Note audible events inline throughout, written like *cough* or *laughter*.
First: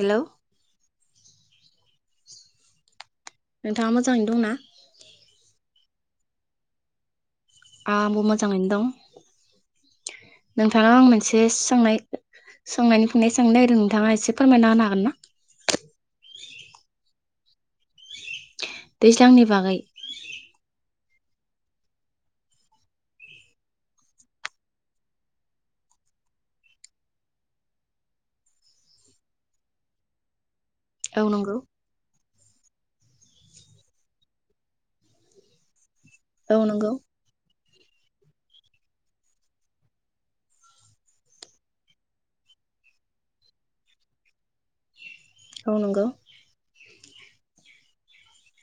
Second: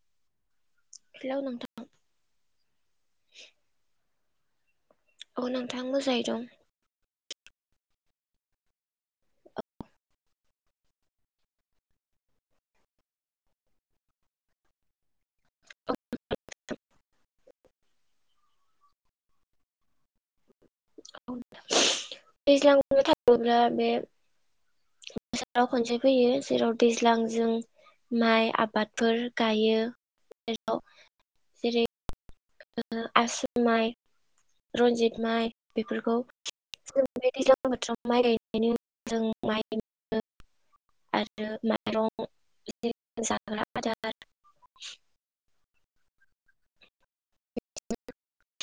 Hello hello नोंथां नोंथाङा मोजाङैनो दंना? आं मोजाङै दं आंबो मोजाङैनो दं नोंथाङा आं मोनसे सोंनाय सोंनायनि फिन्नाय सों नागिरदों नोंथाङा एसे फोरमायना होनो हागोन ना दैज्लांनि बागै? दैज्लां बुंनो थाङोब्ला बे बोसाराव खनसे फैयो जेराव दैज्लां जों माइ आबादफोर गायो जेराव औ नंगौ जेरै आसु माइ रन्जित माइ बेफोरखौ औ नंगौ खौ *unintelligible* *unintelligible* बोथोराव माइ गायनायनि जों माइ *unintelligible* आरो माइरं जाग्रा आदार *unintelligible* औ नंगौ *unintelligible*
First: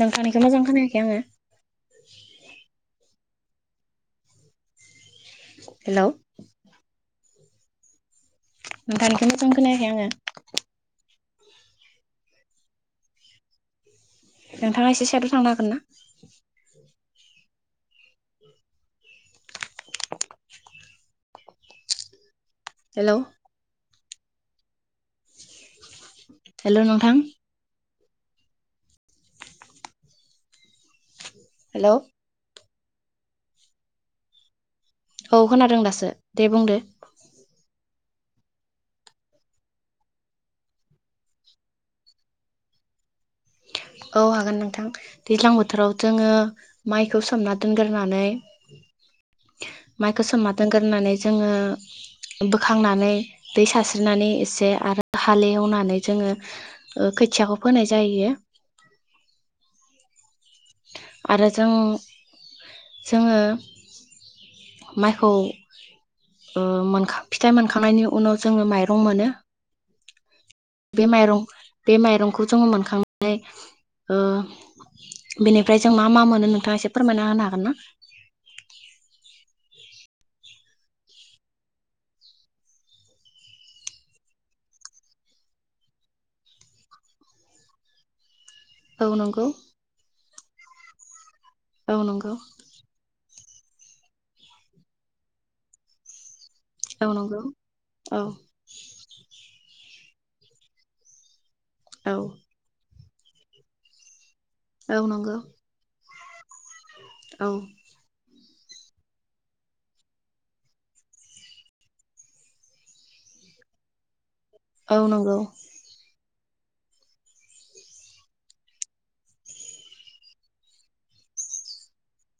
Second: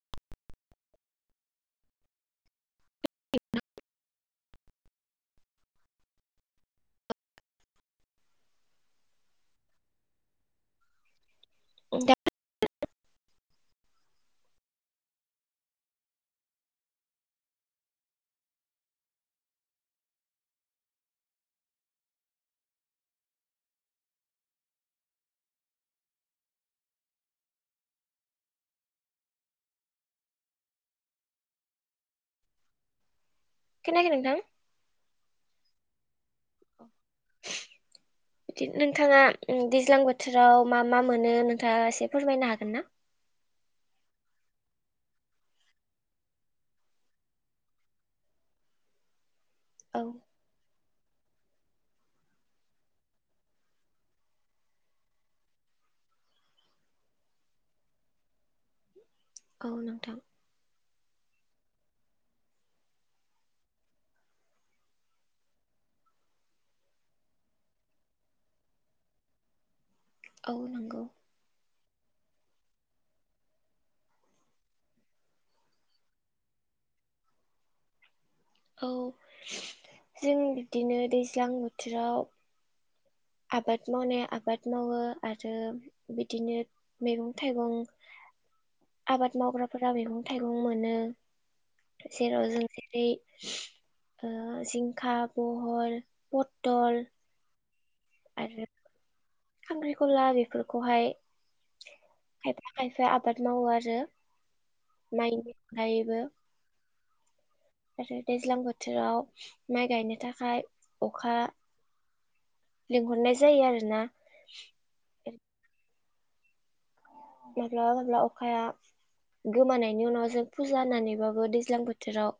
नोंथां निखौ मोजां खोनाखै आङो हेलौ नोंथांनिखौ मोजां खोनायाखै आङो दा *unintelligible* नोंथाङा एसे साइडाव थांनो हागोन ना? *inaudible* हेलौ हेलौ नोंथां हेलौ खोनायाखै नोंथां? औ खोनादों दासो दे बुंदो बिदि नोंथाङा दैज्लां बोथोराव मा मा मोनो नोंथाङा एसे फोरमायनो हागोन ना? औ हागोन नोंथां दैज्लां बोथोराव जोङो माइखौ सोमना दोनग्रोनानै औ माइखौ सोमना दोनगोर नानै जोङो बोखांनानै दै सास्रिनानै एसे आरो हालेवनानै जोङो खोथियाखौ फोनाय जायो औ नोंथां आरो जों जोङो माइखौ ओ मोनखा फिथाइ मोनखांनायनि उनाव जोङो माइरं मोनो औ नंगौ बे माइरं बे माइरंखौ जोङो मोनखांनानै ओ बेनिफ्राय जों मा मा मोनो नोंथाङा एसे फोरमायना होनो हागोन ना औ जों बिदिनो दैज्लां बोथोराव आबाद मावनाय आबाद मावो आरो बिदिनो मैगं थाइगं औ आबाद नंगौ मावग्राफोरा मैगं थाइगं मोनो औ नंगौ जेराव जों जेरै ओ जिंखा बहल प- औ नंगौ औ *inaudible* ख्रिखला बेफोरखौहाय औ खायफा खायफा फ्राय आबाद मावो आरो औ नंगौ माइ माइबो औ दैज्लां बोथोराव माइ गायनो थाखाय अखा लिंहरनाय जायो आरोना औ नंगौ माब्लाबा माब्लाबा अखाया गोमानायनि उनाव जों फुजा होननानैबाबो दैज्लां बोथोराव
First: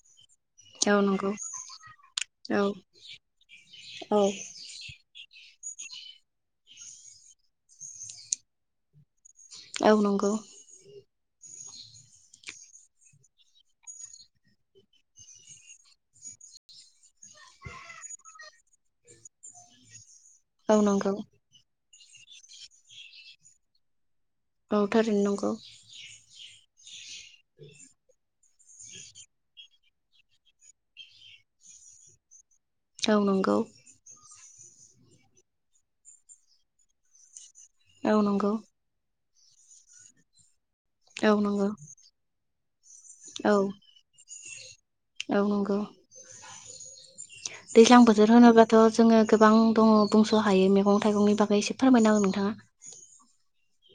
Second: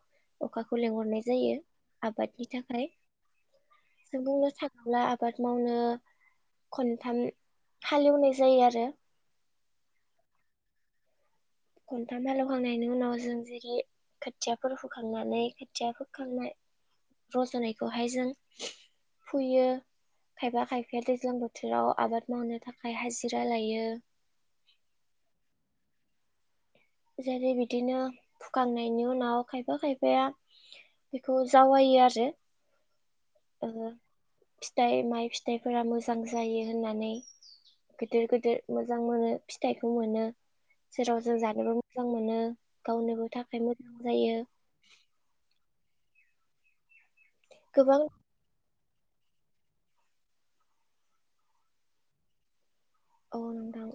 अखाखौ औ लेंहरनाय नंगौ जायो आबादनि औ थाखाय जों औ बुंनो थाङोब्ला आबाद मावनो खनथाम हालेवनाय जायो आरो औ नंगौ खन्थाम हालवखांनायनि उनाव जों जेरै खोथियाफोर फोखांनानै खोथिया फोखांनाय रज नायखौहाय जों फुयो खायफा औ खायफाया नंगौ दैज्लां बोथोराव आबाद मावनो थाखाय हाजिरा लायो औ थारैनो नंगौ जेरै बिदिनो फुखांनायनि उनाव खायफा खायफाया बेखौ जावायो आरो औ नंगौ ओ फिथाइ माइ फिथाइफोरा मोजां जायो होननानै औ गिदिर नंगौ गिदिर मोजां मोनो फिथाइखौ मोनो जेराव औ जों नंगौ जानोबो मोनो गावनोबो औ थाखाय मोजां जायो औ नंगौ गोबां दैज्लां बोथोर होनोबा थ जोङो गोबां दङ बुंस हायो मैगं थाइगंनि बागै एसे फोरमायनांगौ नोंथाङा औ नोंथां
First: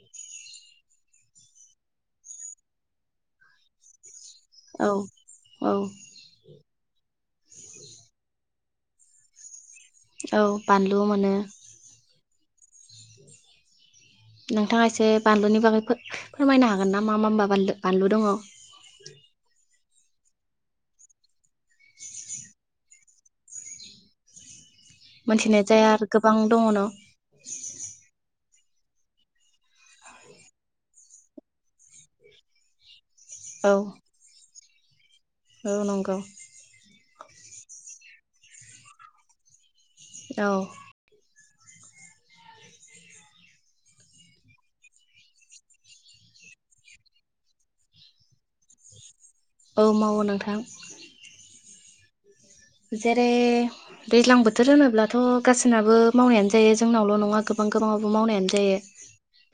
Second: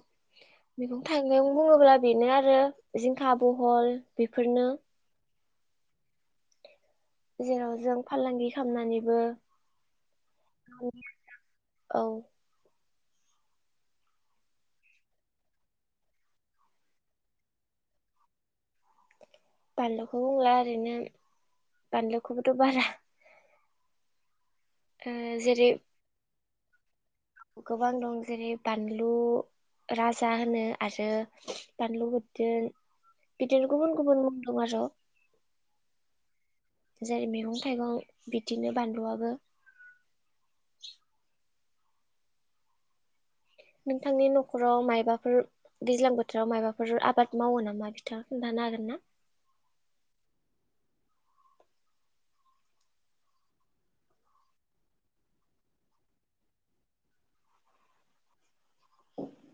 मैगं थाइगं बुङोब्ला बेनो आरो जिंखा बहल बेफोरनो औ औ जेराव जों फालांगि खालामनानैबो औ बानलु मोनो औ नोंथाङा एसे बानलुनि बागै फोरमायनो हागोन ना मा मा मालु बानलु दङ बानलुखौ बुंला ओरैनो बानलुखौबोथ बारा ओ मोनथिनाय जेरै जाया आरो गोबां दन गोबां दं जेरै बानलु राजा होनो आरो बानलुफोरदो बिदिनो गुबुन गुबुन म दंआरो न नंगौ जेरै मैगं थाइगं बिदिनो बानलुआबो औ नोंथांनि नखराव मायबाफोर दैज्लां बोथोराव मायबाफोर आबाद मावो नामा बिथाङा खोनन्थानो हागोन ना औ मावो नोंथां जेरै दैज्लां बोथोर होनोब्लाथ गाससिनाबो मावनायानो जायो जोंनावल नङा गोबां गोबाङाबबो मावनायानो जायो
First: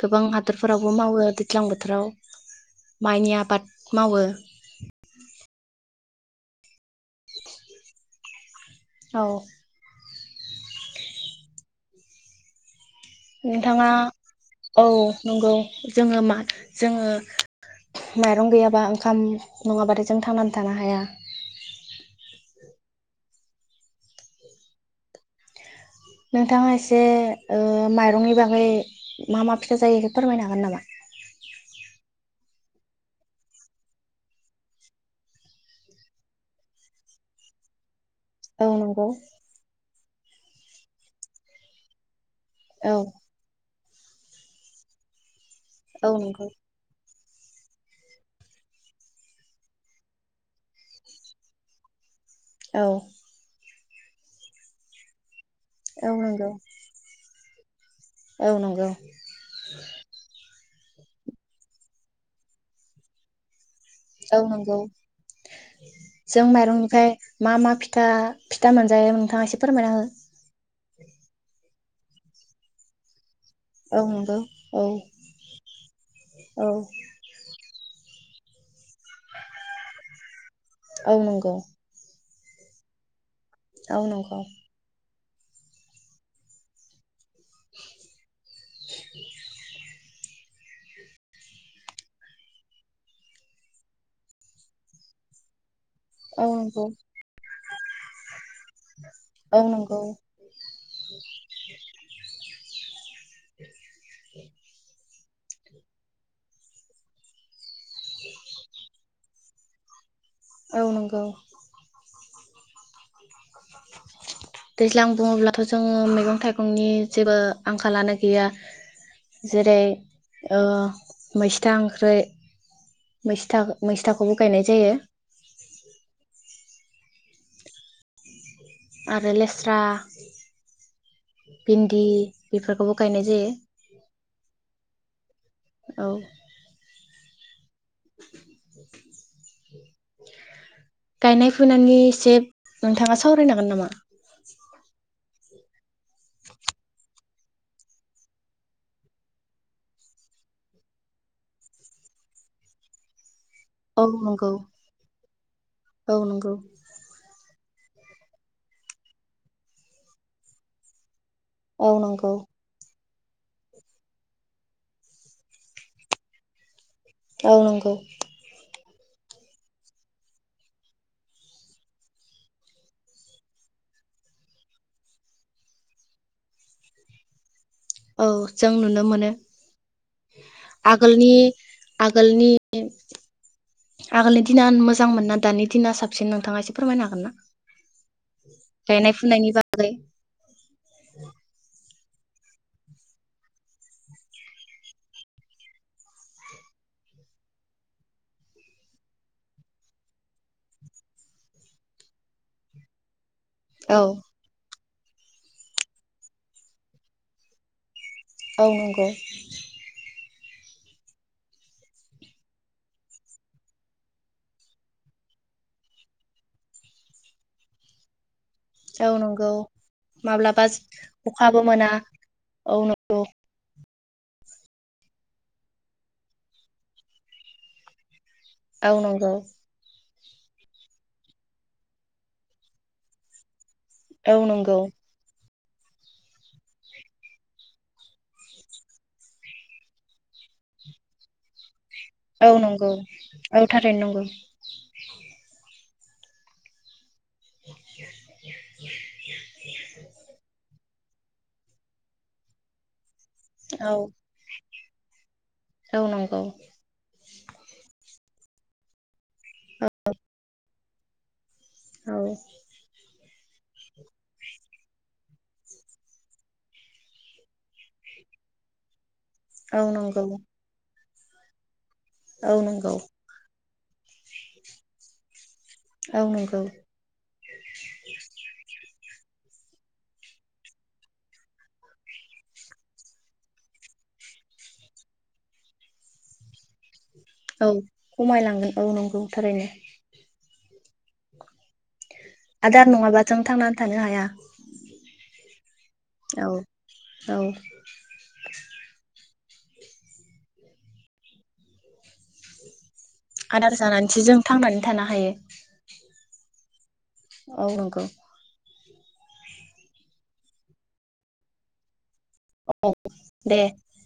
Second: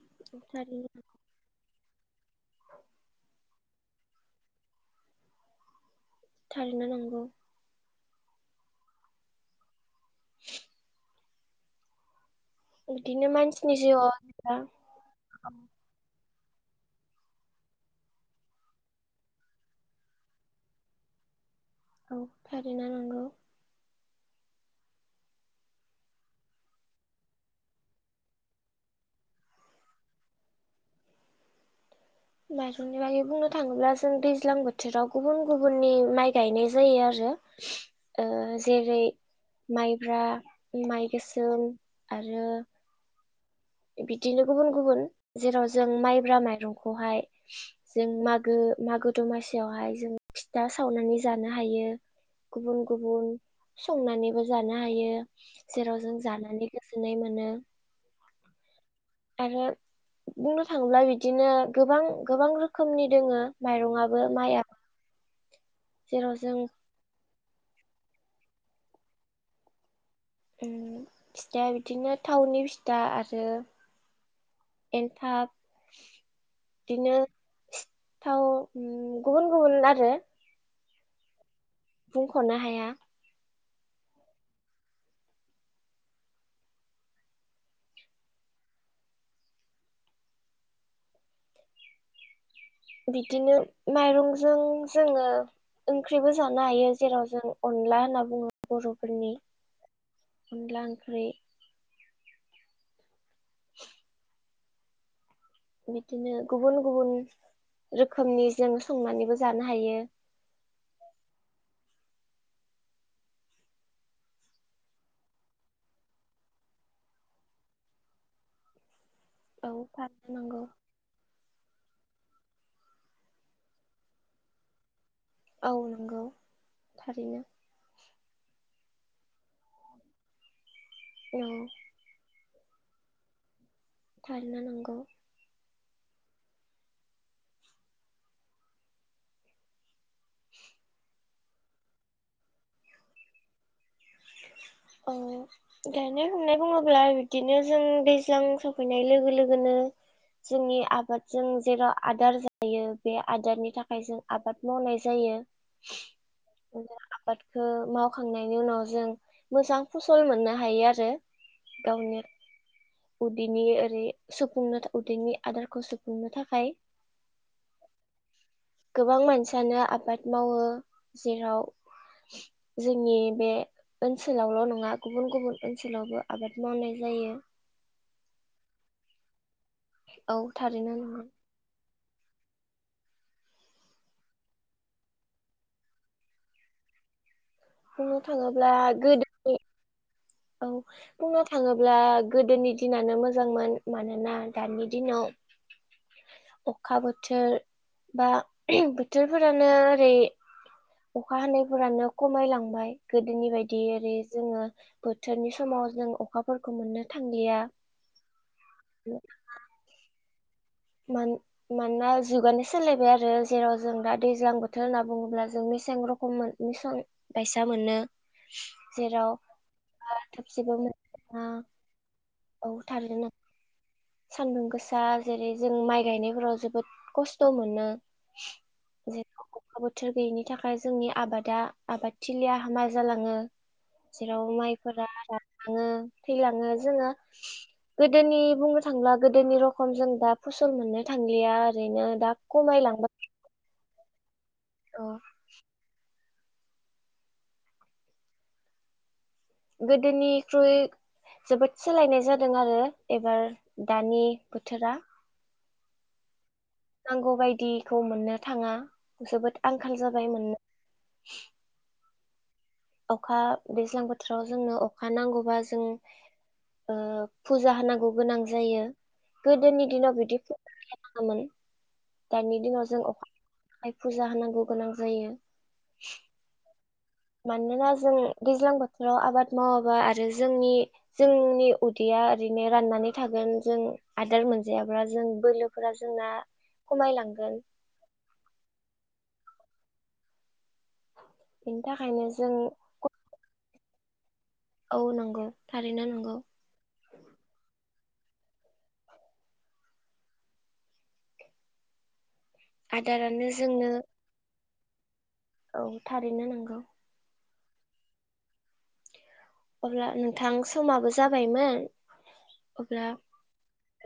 गोबां थारैनो हादोरफोरावबो मावो दैज्लां बोथोराव माइनि आबाद मावो थारैनो नंगौ औ *inaudible* बिदिनो मानसिनि नोंथाङा जिउआव औ नंगौ जोङो मा जोङो माइरं गैयाबा ओंखाम नङाबथाय जों थांनानै थानो हाया औ थारै नंगौ नोंथाङा एसे ओ माइरंनि बागै मा मा फिथा जायो बेखौ फोरमायनो हागोन नामा माइरंनि बागै बुंनो थाङोब्ला जों दैज्लां बोथोराव गुबुन गुबुननि माइ गायनाय जायो आरो ओ औ जेरै नंगौ माइब ब्रा माइ गोसोम, आरो औ बिदिनो गुबुन गुबुन जेराव जों औ माइब्रा नंगौ माइरंखौहाय जों मागो-मागो दमासियावहाय जों फि था सावनानै जानो हायो। औ गुबुन -गुबुन संनानैबो जानो हायो, जेराव औ जों नंगौ जानानै गोजोननाय मोनो। औ नंगौ। आरो बुंनो थाङोब्ला बिदिनो गोबां - गोबां रोखोमनि दोङो। माइरंआबो औ माइआ नंगौ, जों माइरंनिफ्राय मा मा फिथा- फिथा मोनजायो नोंथाङा एसे फोरमायना हो फिथाया बिदिनो थावनि फिथा आ औ नंगौ औ, औ बिदिनो सिथाव ओम गुबुन गुबुन आरो औ नंगौ। बुंखनो हाया, औ नंगौ। *inaudible* बिदिनो माइरंजों जोङो ओंख्रिबो औ जानो नंगौ हायो जेराव जों अनला होनना बुङो बर'फोरनि औ नंगौ अनला ओंख्रि। *inaudible* बिदिनो गुबुन-गुबुन रोखोमनि जों संनानैबो जानो हायो। औ नंगौ। दैज्लां बुङोब्लाथ' जोङो मैगं थाइगंनि जेबो आंखालानो गैया। औ जेरै थारैनो नंगौ ओ मैस्था ओंख्रै मैस्था मैस्थाखौबो गायनाय जायो। औ नोंगौ थारैनो, आरो लेस्रा औ भिन्दि बेफोरखौबो गायनाय जायो। थारैनो नंगौ, औ गायनाय फुनायनि एसे नोंथाङा सावरायनो हागोन नामा? *unintelligible* गायनाय फुनाय बुङोब्ला बिदिनो जों दैज्लां सफैनाय लोगो लोगोनो जोंनि आबादजों जेराव आदार जायो बे आदारनि औ थाखाय जों नंगौ आबाद मावनाय जायो औ नंगौ आबाद खो मावखांनायनि उनाव जों मोजां फसल मोननो हायो आरो औ गावनि नंगौ। उदैनि ओरै सुफुंनो उदैनि आदारखौ सुफुंनो थाखाय। औ नंगौ। गोबां मानसियानो आबाद मावो जेराव जोंनि बे ओनसोलावल नङा गुबुन गुबुन ओनसोलावबो आबाद मावनाय जायो। औ जों नुनो मोनो। औ थारैनो नंगौ। आगोलनि आगोलनि आगोलनि दिना मोजांमोना दानि दिना साबसिन नोंथाङा एसे फोरमायनो हागोन ना। बुंनो थाङोब्ला गायनाय फुनायनि गोदोनि बागै औ बुंनो थाङोब्ला गोदोनि दिनानो मोजांमोन मानोना दानि दिनाव अखा बोथोर बा बोथोरफोरानो ओरै अखा हानायफोरानो खमायलांबाय। बिनि बायदि औ ओरै जोङो बोथोरनि समाव जों अखाफोरखौ मोननो थांलिया। औ नंगौ। मानो मानोना जुगानो सोलायबाय आरो जेराव जों दा दैज्लां बोथोर होनना बुङोब्ला जों मेसें रखम मोनो मेसें बायसा मोनो। औ जेराव नंगौ माब्लाबा थोबसेबो मोना अखाबो मोना। औ थारैनो। सान्दुं गोसा जेरै जों माइ गायनायफोराव जोबोद खस्थ मोनो। औ नंगौ। बेनि थाखाय जोंनि आबादा आबादथिलिया हामा जालाङो। औ जेराव नंगौ माइफोरा थाङो थैलाङो जोङो गोदोनि बुं थांला गोदोनि रखम जों दा फसल मोननो थांलिया। ओरैनो दा औ नंगौ खमायलांबाय औ थ *unintelligible* *inaudible* गोदोनिख्रुय जोबोद सोलायनाय जादों आरो। एबार औ दानि बोथोरा। औ नंगौ नांगौ बायदिखौ मोननो थाङा जोबोद आंखाल जाबाय मोननो *inaudible* औ अखा दैज्लां बोथोराव जोंनो अखा नांगौबा जों ओ फुजा होनांगौ गोनां जायो। औ गोदोनि दिनाव नंगौ बिदिखौ *unintelligible* दाानि औ दिनाव नंगौ जों अखा थाखाय फुजा होनांगौ गोनां जायो। औ नंगौ मानोना जों दैज्लां बो थोराव आबाद मावाबा आरो जोंनि जोंनि उदैया ओरैनो राननानै थागोन जों आदार मोनजायाब्ला जों बोलोफोरा जोंना खमायलांगोन औ खमायलांगोन औ नंगौ थारैनो बेनि थाखायनो जों आदाद नङाबा जों थांना थानो हाया औ नंगौ थारैनो नंगौ। औ *inaudible* आदारानो आदार जोंनो जानानैसो जों थांनानै थानो हायो। औ थारैनो नोंगौ। औ नोंगौ। अब्ला नोंथां समाबो जाबायमोन। अब्ला दे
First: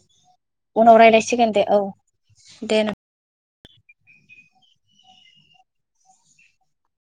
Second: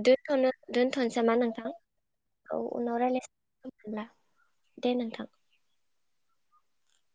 दनथ'नो उनाव दोनथ'सै मा रायज्लायसिगोन दे नोंथां औ औ दे नों उनाव रायलाय *unintelligible* दे नोंथां